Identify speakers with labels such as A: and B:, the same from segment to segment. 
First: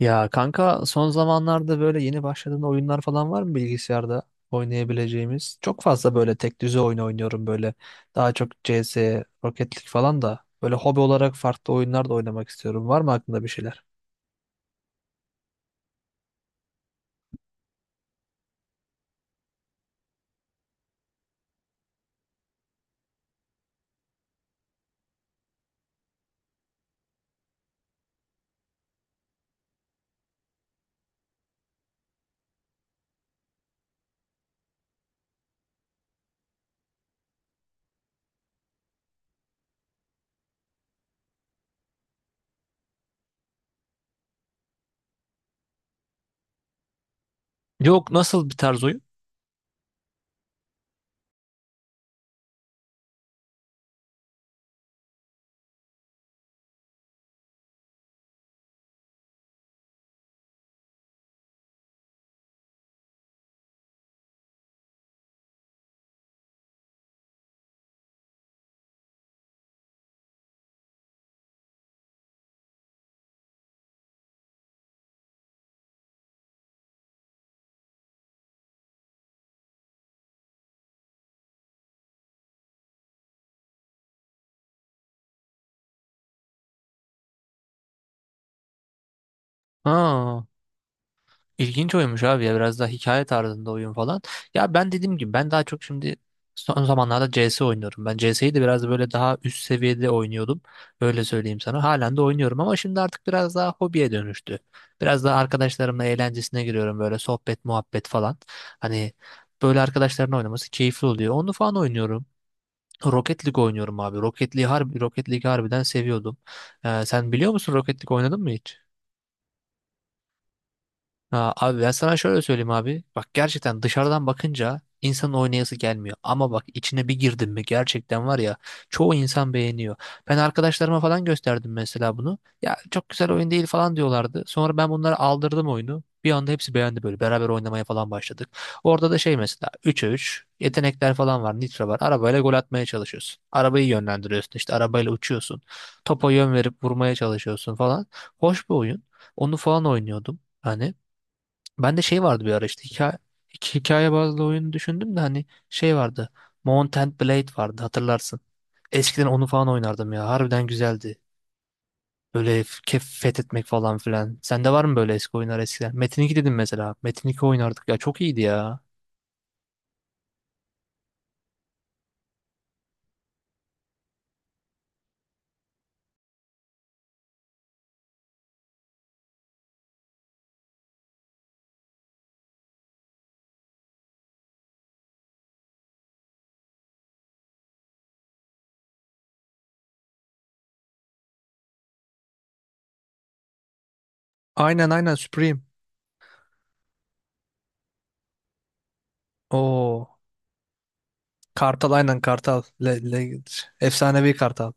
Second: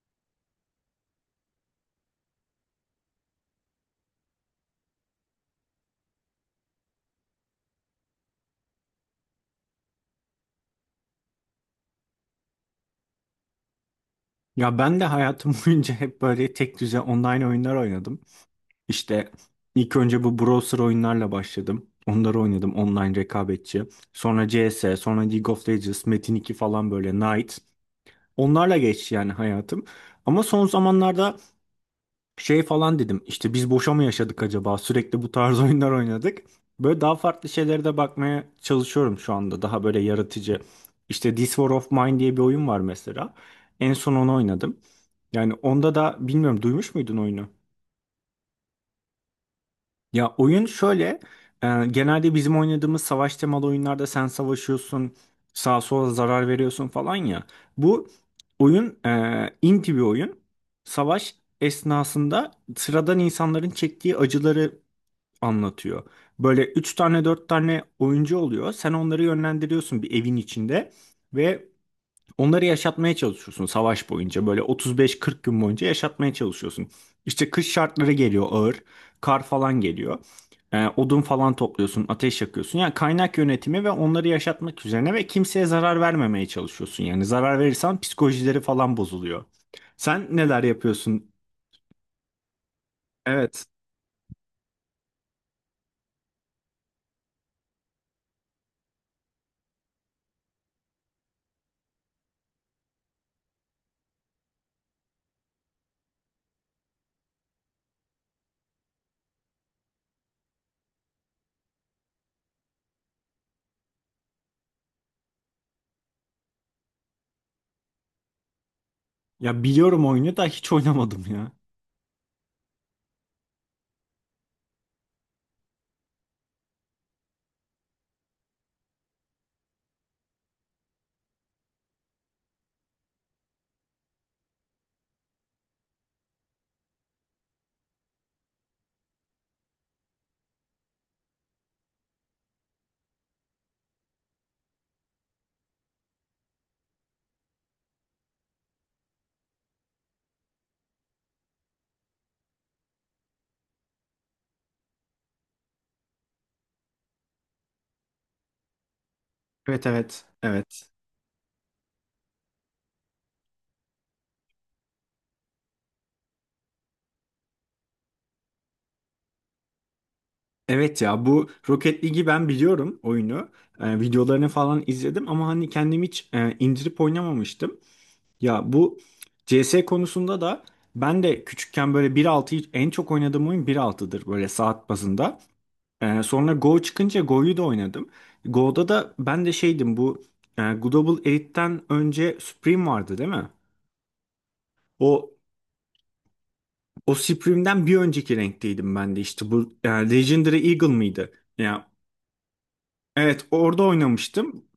A: Ya kanka, son zamanlarda böyle yeni başladığın oyunlar falan var mı bilgisayarda oynayabileceğimiz? Çok fazla böyle tek düze oyun oynuyorum böyle. Daha çok CS, Rocket League falan da. Böyle hobi olarak farklı oyunlar da oynamak istiyorum. Var mı aklında bir şeyler?
B: Ya ben de hayatım boyunca hep böyle tek düze online oyunlar oynadım. İşte ilk önce bu browser oyunlarla başladım. Onları oynadım online rekabetçi. Sonra CS, sonra League of Legends, Metin 2 falan böyle Knight. Onlarla geçti yani hayatım. Ama son zamanlarda şey falan dedim. İşte biz boşa mı yaşadık acaba? Sürekli bu tarz oyunlar oynadık. Böyle daha farklı şeylere de bakmaya çalışıyorum şu anda. Daha böyle yaratıcı. İşte This War of Mine diye bir oyun var mesela. En son onu oynadım. Yani onda da bilmiyorum duymuş muydun oyunu?
A: Yok, nasıl bir tarz oyun?
B: Ya oyun şöyle, genelde bizim oynadığımız savaş temalı oyunlarda sen savaşıyorsun, sağa sola zarar veriyorsun falan ya. Bu oyun inti bir oyun. Savaş esnasında sıradan insanların çektiği acıları anlatıyor. Böyle üç tane dört tane oyuncu oluyor. Sen onları yönlendiriyorsun bir evin içinde ve onları yaşatmaya çalışıyorsun savaş boyunca. Böyle 35-40 gün boyunca yaşatmaya çalışıyorsun. İşte kış şartları geliyor ağır. Kar falan geliyor. Odun falan topluyorsun, ateş yakıyorsun. Yani kaynak yönetimi ve onları yaşatmak üzerine ve kimseye zarar vermemeye çalışıyorsun. Yani zarar verirsen psikolojileri falan bozuluyor. Sen
A: Ha.
B: neler yapıyorsun?
A: İlginç oyunmuş abi ya, biraz daha hikaye
B: Evet.
A: tarzında oyun falan. Ya, ben dediğim gibi ben daha çok şimdi son zamanlarda CS oynuyorum. Ben CS'yi de biraz böyle daha üst seviyede oynuyordum. Öyle söyleyeyim sana. Halen de oynuyorum ama şimdi artık biraz daha hobiye dönüştü. Biraz daha arkadaşlarımla eğlencesine giriyorum böyle, sohbet muhabbet falan. Hani böyle arkadaşların oynaması keyifli oluyor. Onu falan oynuyorum. Rocket League oynuyorum abi. Rocket League harbiden seviyordum. Sen biliyor musun, Rocket League oynadın mı hiç?
B: Ya biliyorum oyunu da hiç oynamadım
A: Ha,
B: ya.
A: abi, ben sana şöyle söyleyeyim abi. Bak, gerçekten dışarıdan bakınca insanın oynayası gelmiyor. Ama bak, içine bir girdin mi gerçekten var ya, çoğu insan beğeniyor. Ben arkadaşlarıma falan gösterdim mesela bunu. Ya çok güzel oyun değil falan diyorlardı. Sonra ben bunlara aldırdım oyunu. Bir anda hepsi beğendi böyle. Beraber oynamaya falan başladık. Orada da şey mesela, 3'e 3 yetenekler falan var. Nitro var. Arabayla gol atmaya çalışıyorsun. Arabayı yönlendiriyorsun, işte arabayla uçuyorsun. Topa yön verip vurmaya çalışıyorsun falan. Hoş bir oyun. Onu falan oynuyordum. Hani ben de şey vardı bir ara, işte iki hikaye bazlı oyunu düşündüm de, hani şey vardı. Mount and Blade vardı, hatırlarsın. Eskiden onu falan
B: Evet,
A: oynardım
B: evet.
A: ya. Harbiden
B: Evet.
A: güzeldi. Böyle f- kef fethetmek falan filan. Sende var mı böyle eski oyunlar eskiden? Metin 2 dedim mesela. Metin 2 oynardık ya. Çok iyiydi ya.
B: Evet, ya bu Rocket League'i ben biliyorum oyunu. Videolarını falan izledim ama hani kendim hiç indirip oynamamıştım. Ya bu CS konusunda da ben de küçükken böyle 1.6'yı en çok oynadığım oyun bir altıdır böyle saat bazında. Sonra Go çıkınca Go'yu da oynadım. Go'da da ben de şeydim bu Global Elite'den önce Supreme vardı, değil mi?
A: Aynen, aynen
B: O
A: Supreme.
B: o Supreme'den bir önceki renkteydim ben de işte bu
A: Oo.
B: Legendary Eagle mıydı? Ya
A: Kartal, aynen Kartal.
B: evet, orada
A: Efsanevi
B: oynamıştım.
A: Kartal.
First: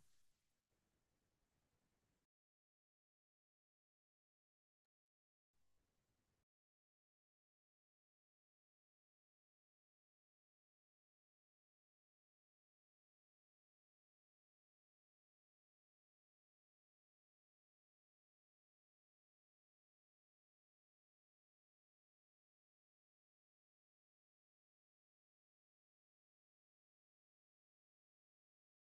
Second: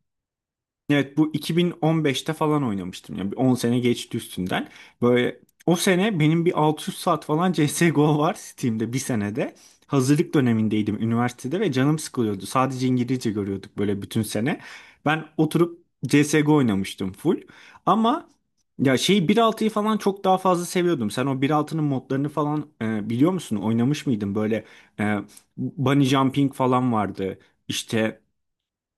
B: Evet, bu 2015'te falan oynamıştım. Yani bir 10 sene geçti üstünden. Böyle o sene benim bir 600 saat falan CSGO var Steam'de bir senede. Hazırlık dönemindeydim üniversitede ve canım sıkılıyordu. Sadece İngilizce görüyorduk böyle bütün sene. Ben oturup CSGO oynamıştım full. Ama ya şey altıyı falan çok daha fazla seviyordum. Sen o bir altının modlarını falan biliyor musun? Oynamış mıydın? Böyle e, bunny jumping falan vardı. İşte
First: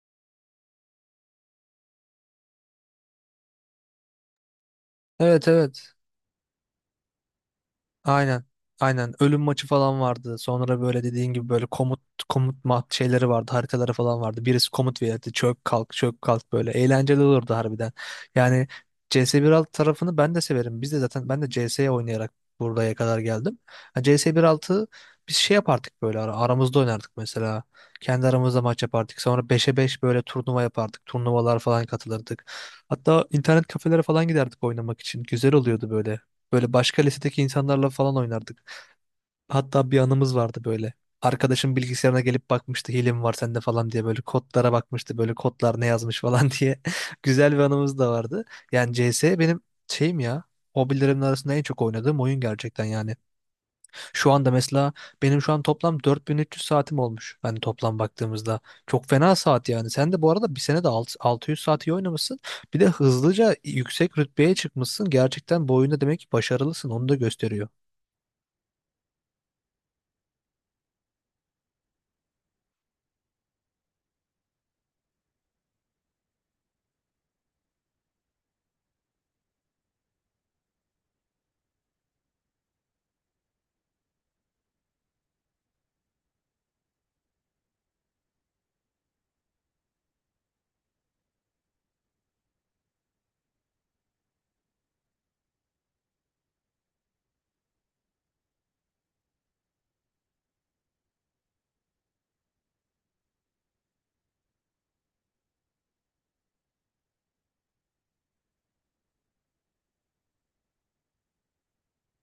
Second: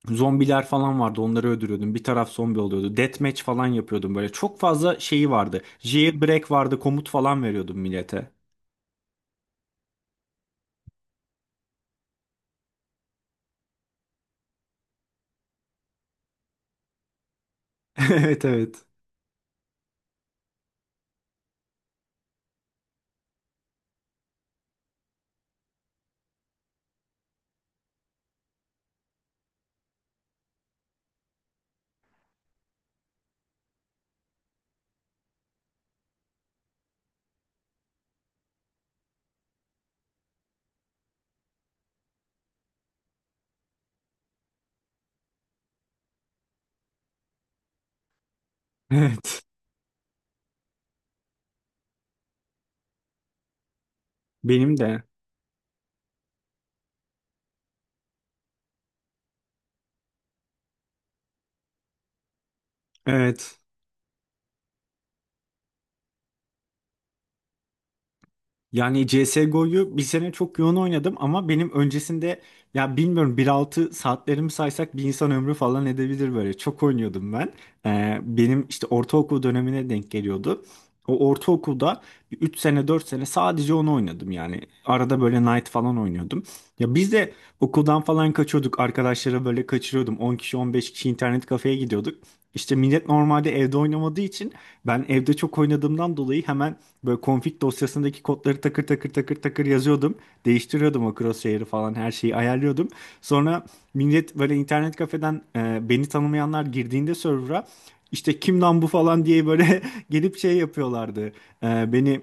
B: zombiler falan vardı, onları öldürüyordum. Bir taraf zombi oluyordu. Deathmatch falan yapıyordum böyle. Çok fazla şeyi
A: Evet,
B: vardı.
A: evet.
B: Jailbreak vardı, komut falan veriyordum millete.
A: Aynen. Aynen. Ölüm maçı falan vardı. Sonra böyle dediğin gibi böyle komut mat şeyleri vardı. Haritaları falan vardı. Birisi komut verirdi. Çök kalk, çök kalk böyle. Eğlenceli olurdu harbiden.
B: Evet,
A: Yani
B: evet.
A: CS1.6 tarafını ben de severim. Biz de zaten, ben de CS oynayarak buraya kadar geldim. Ha, CS1.6 biz şey yapardık böyle, aramızda oynardık mesela. Kendi aramızda maç yapardık. Sonra beşe 5 böyle turnuva yapardık. Turnuvalar falan katılırdık. Hatta internet kafelere falan giderdik oynamak için. Güzel oluyordu böyle. Böyle başka lisedeki insanlarla falan oynardık. Hatta bir anımız vardı böyle. Arkadaşım bilgisayarına gelip bakmıştı, hile mi var sende falan diye, böyle kodlara bakmıştı, böyle kodlar ne yazmış falan diye. Güzel bir anımız da vardı. Yani CS
B: Evet.
A: benim şeyim ya, hobilerimin arasında en çok oynadığım oyun gerçekten yani. Şu anda
B: Benim
A: mesela,
B: de.
A: benim şu an toplam 4.300 saatim olmuş. Hani toplam baktığımızda çok fena saat yani. Sen de bu arada bir sene de 600 saat iyi oynamışsın. Bir de hızlıca
B: Evet.
A: yüksek rütbeye çıkmışsın. Gerçekten bu oyunda demek ki başarılısın. Onu da gösteriyor.
B: Yani CSGO'yu bir sene çok yoğun oynadım ama benim öncesinde ya bilmiyorum bir altı saatlerimi saysak bir insan ömrü falan edebilir böyle. Çok oynuyordum ben. Benim işte ortaokul dönemine denk geliyordu. O ortaokulda 3 sene 4 sene sadece onu oynadım yani. Arada böyle Knight falan oynuyordum. Ya biz de okuldan falan kaçıyorduk. Arkadaşlara böyle kaçırıyordum. 10 kişi 15 kişi internet kafeye gidiyorduk. İşte millet normalde evde oynamadığı için ben evde çok oynadığımdan dolayı hemen böyle config dosyasındaki kodları takır takır takır takır yazıyordum. Değiştiriyordum o crosshair'ı falan, her şeyi ayarlıyordum. Sonra millet böyle internet kafeden beni tanımayanlar girdiğinde server'a işte kim lan bu falan diye böyle gelip şey yapıyorlardı. Beni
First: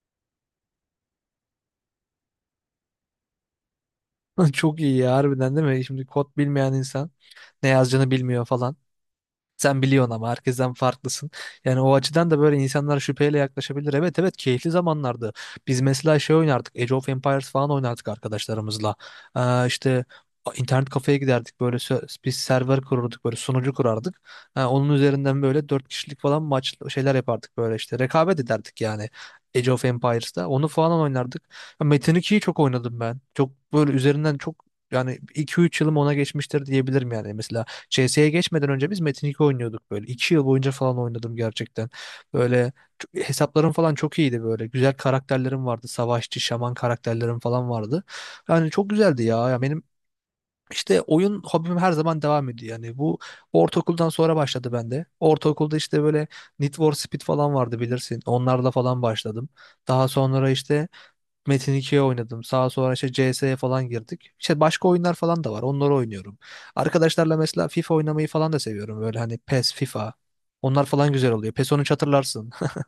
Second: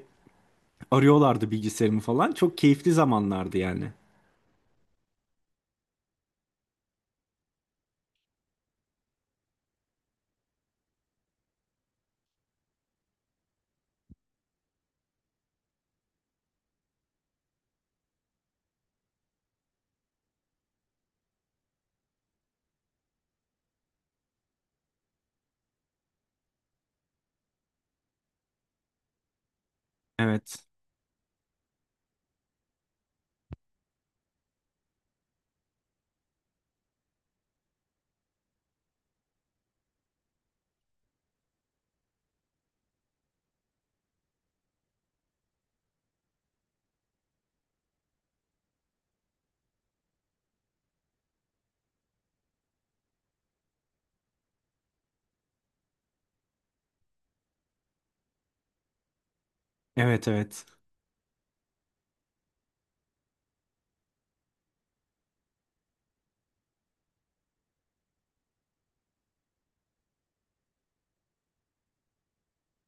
B: arıyorlardı, bilgisayarımı falan. Çok keyifli zamanlardı yani.
A: Çok iyi ya, harbiden değil mi? Şimdi kod bilmeyen insan ne yazacağını bilmiyor falan. Sen biliyorsun ama herkesten farklısın. Yani o açıdan da böyle insanlar şüpheyle yaklaşabilir. Evet, evet, keyifli zamanlardı. Biz mesela şey oynardık, Age of Empires falan oynardık arkadaşlarımızla. İşte internet kafeye giderdik. Böyle biz server kururduk. Böyle sunucu kurardık. Ha, onun üzerinden böyle 4 kişilik falan maç şeyler yapardık böyle işte. Rekabet ederdik yani. Age of Empires'ta.
B: Evet.
A: Onu falan oynardık. Ya Metin 2'yi çok oynadım ben. Çok böyle, üzerinden çok, yani 2-3 yılım ona geçmiştir diyebilirim yani. Mesela CS'ye geçmeden önce biz Metin 2 oynuyorduk böyle. 2 yıl boyunca falan oynadım gerçekten. Böyle hesaplarım falan çok iyiydi böyle. Güzel karakterlerim vardı. Savaşçı, şaman karakterlerim falan vardı. Yani çok güzeldi ya. Ya benim işte oyun hobim her zaman devam ediyor. Yani bu ortaokuldan sonra başladı bende. Ortaokulda işte böyle Need for Speed falan vardı, bilirsin. Onlarla falan başladım. Daha
B: Evet,
A: sonra
B: evet.
A: işte Metin 2'ye oynadım. Sağa sonra işte CS'ye falan girdik. İşte başka oyunlar falan da var. Onları oynuyorum. Arkadaşlarla mesela FIFA oynamayı falan da seviyorum. Böyle hani PES, FIFA. Onlar falan güzel oluyor. PES 13 hatırlarsın.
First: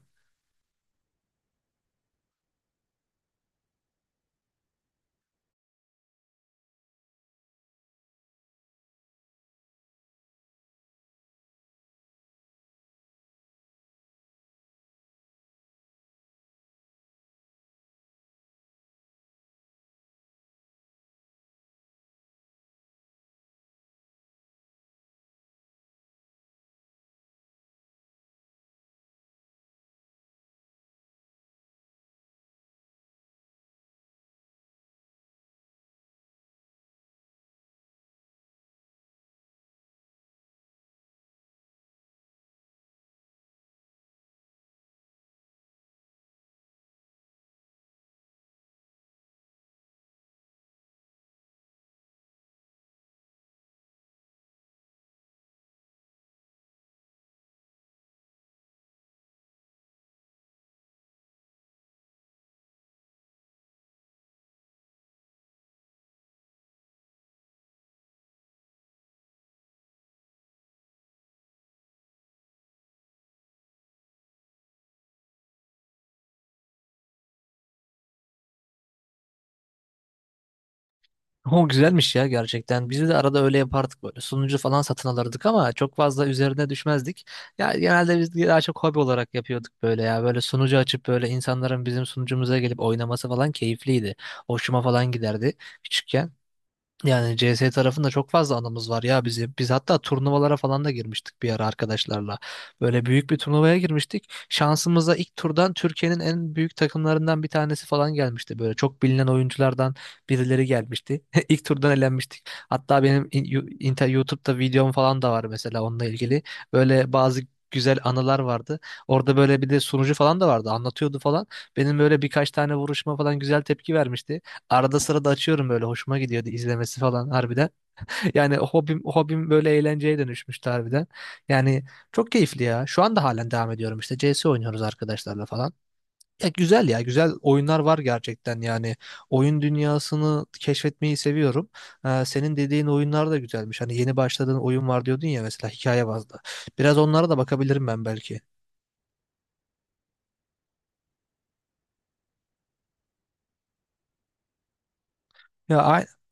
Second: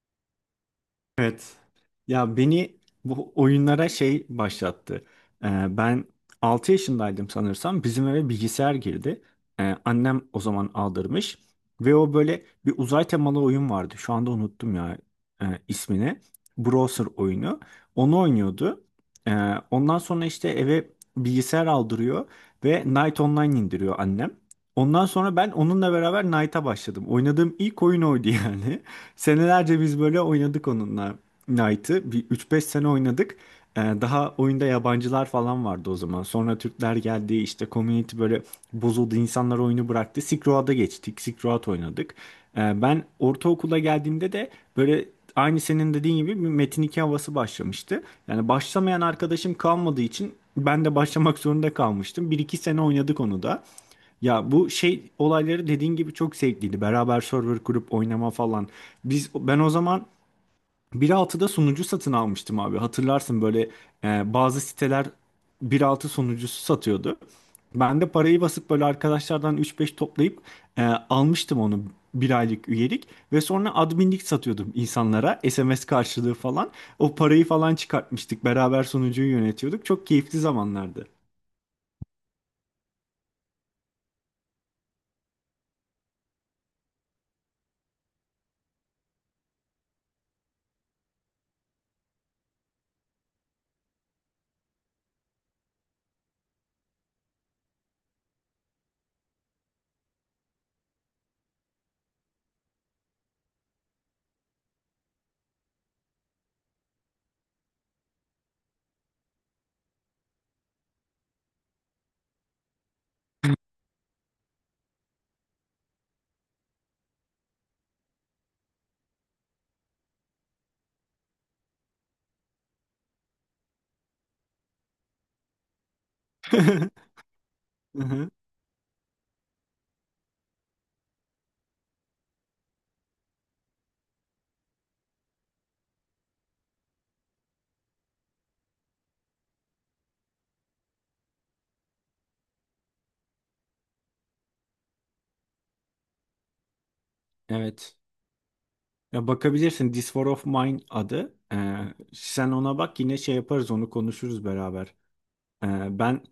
B: Evet. Ya beni bu oyunlara şey başlattı. Ben 6 yaşındaydım sanırsam. Bizim eve bilgisayar girdi. Annem o zaman aldırmış. Ve o böyle bir uzay temalı oyun vardı. Şu anda unuttum ya ismini. Browser oyunu. Onu oynuyordu. Ondan sonra işte eve bilgisayar aldırıyor. Ve Night Online indiriyor annem. Ondan sonra ben onunla beraber Knight'a başladım. Oynadığım ilk oyun oydu yani. Senelerce biz böyle oynadık onunla Knight'ı. Bir üç beş sene oynadık. Daha oyunda yabancılar falan vardı o zaman. Sonra Türkler geldi, işte community böyle bozuldu. İnsanlar oyunu bıraktı. Silk Road'a geçtik. Silk Road oynadık. Ben ortaokula geldiğimde de böyle aynı senin dediğin gibi bir Metin 2 havası başlamıştı. Yani başlamayan arkadaşım kalmadığı için ben de başlamak zorunda kalmıştım. Bir iki sene oynadık onu da. Ya bu şey olayları dediğin gibi çok zevkliydi. Beraber server kurup oynama falan. Ben o zaman bir altıda sunucu satın almıştım abi. Hatırlarsın böyle bazı siteler bir altı sunucusu satıyordu. Ben de parayı basıp böyle arkadaşlardan üç beş toplayıp almıştım onu, bir aylık üyelik, ve sonra adminlik satıyordum insanlara SMS karşılığı falan. O parayı falan çıkartmıştık. Beraber sunucuyu yönetiyorduk. Çok keyifli zamanlardı.
A: O güzelmiş ya gerçekten. Biz de arada öyle yapardık böyle. Sunucu falan satın alırdık ama çok fazla üzerine düşmezdik. Ya genelde biz daha çok hobi olarak yapıyorduk böyle ya. Böyle sunucu açıp böyle insanların bizim sunucumuza gelip oynaması falan keyifliydi. Hoşuma falan giderdi küçükken. Yani CS tarafında çok fazla anımız var ya bizim. Biz hatta turnuvalara falan da girmiştik bir ara arkadaşlarla. Böyle büyük bir turnuvaya girmiştik. Şansımıza ilk turdan Türkiye'nin en büyük takımlarından bir tanesi falan gelmişti. Böyle çok bilinen oyunculardan birileri gelmişti. İlk turdan elenmiştik. Hatta benim YouTube'da videom falan da var mesela onunla ilgili. Böyle bazı güzel anılar vardı. Orada böyle bir de sunucu falan da vardı. Anlatıyordu falan. Benim böyle birkaç tane vuruşma falan güzel tepki vermişti. Arada sırada açıyorum, böyle hoşuma gidiyordu izlemesi falan harbiden.
B: Hı hı.
A: Yani hobim hobim böyle eğlenceye dönüşmüştü harbiden. Yani çok keyifli ya. Şu anda halen devam ediyorum, işte CS oynuyoruz arkadaşlarla falan. Ya güzel, ya güzel oyunlar var gerçekten yani. Oyun dünyasını keşfetmeyi seviyorum. Senin dediğin oyunlar da güzelmiş. Hani yeni başladığın oyun var diyordun ya, mesela hikaye bazlı. Biraz onlara da bakabilirim
B: Evet.
A: ben belki.
B: Ya bakabilirsin, This War of Mine adı. Sen ona bak, yine şey yaparız, onu konuşuruz beraber.
A: Ya
B: Ben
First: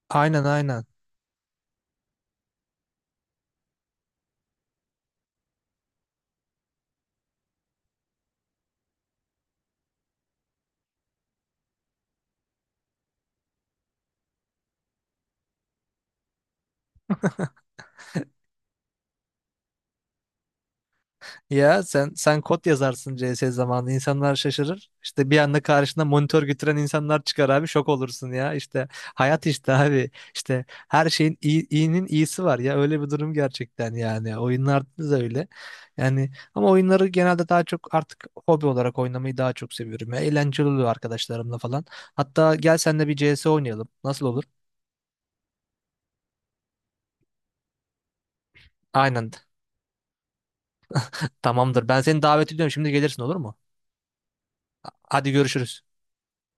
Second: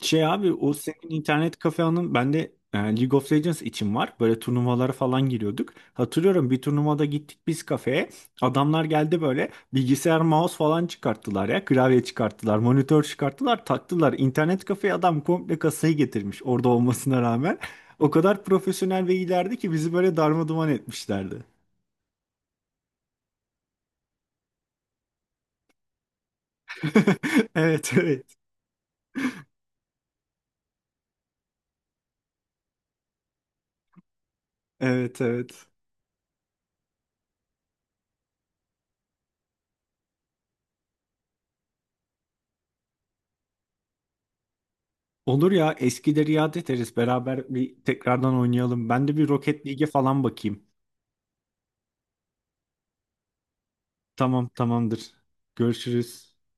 B: şey
A: aynen,
B: abi, o
A: aynen.
B: senin internet kafenin bende League of Legends için var. Böyle turnuvalara falan giriyorduk. Hatırlıyorum bir turnuvada gittik biz kafeye. Adamlar geldi böyle bilgisayar mouse falan çıkarttılar ya. Klavye çıkarttılar, monitör çıkarttılar, taktılar. İnternet kafeye adam komple kasayı getirmiş orada olmasına rağmen. O kadar profesyonel ve ilerdi ki bizi böyle darma duman etmişlerdi.
A: Ya sen kod yazarsın CS zamanında, insanlar şaşırır. İşte bir anda karşına monitör götüren insanlar çıkar abi, şok
B: Evet,
A: olursun
B: evet.
A: ya. İşte hayat işte abi. İşte her şeyin iyi, iyinin iyisi var ya, öyle bir durum gerçekten yani. Oyunlarda da
B: Evet,
A: öyle.
B: evet.
A: Yani ama oyunları genelde daha çok artık hobi olarak oynamayı daha çok seviyorum ya. Eğlenceli oluyor arkadaşlarımla falan. Hatta gel seninle bir CS oynayalım. Nasıl olur?
B: Olur ya, eskileri yad ederiz. Beraber bir tekrardan oynayalım. Ben de bir
A: Aynen.
B: Rocket League'e falan bakayım.
A: Tamamdır. Ben seni davet ediyorum. Şimdi gelirsin olur mu?
B: Tamam, tamamdır.
A: Hadi, görüşürüz.
B: Görüşürüz.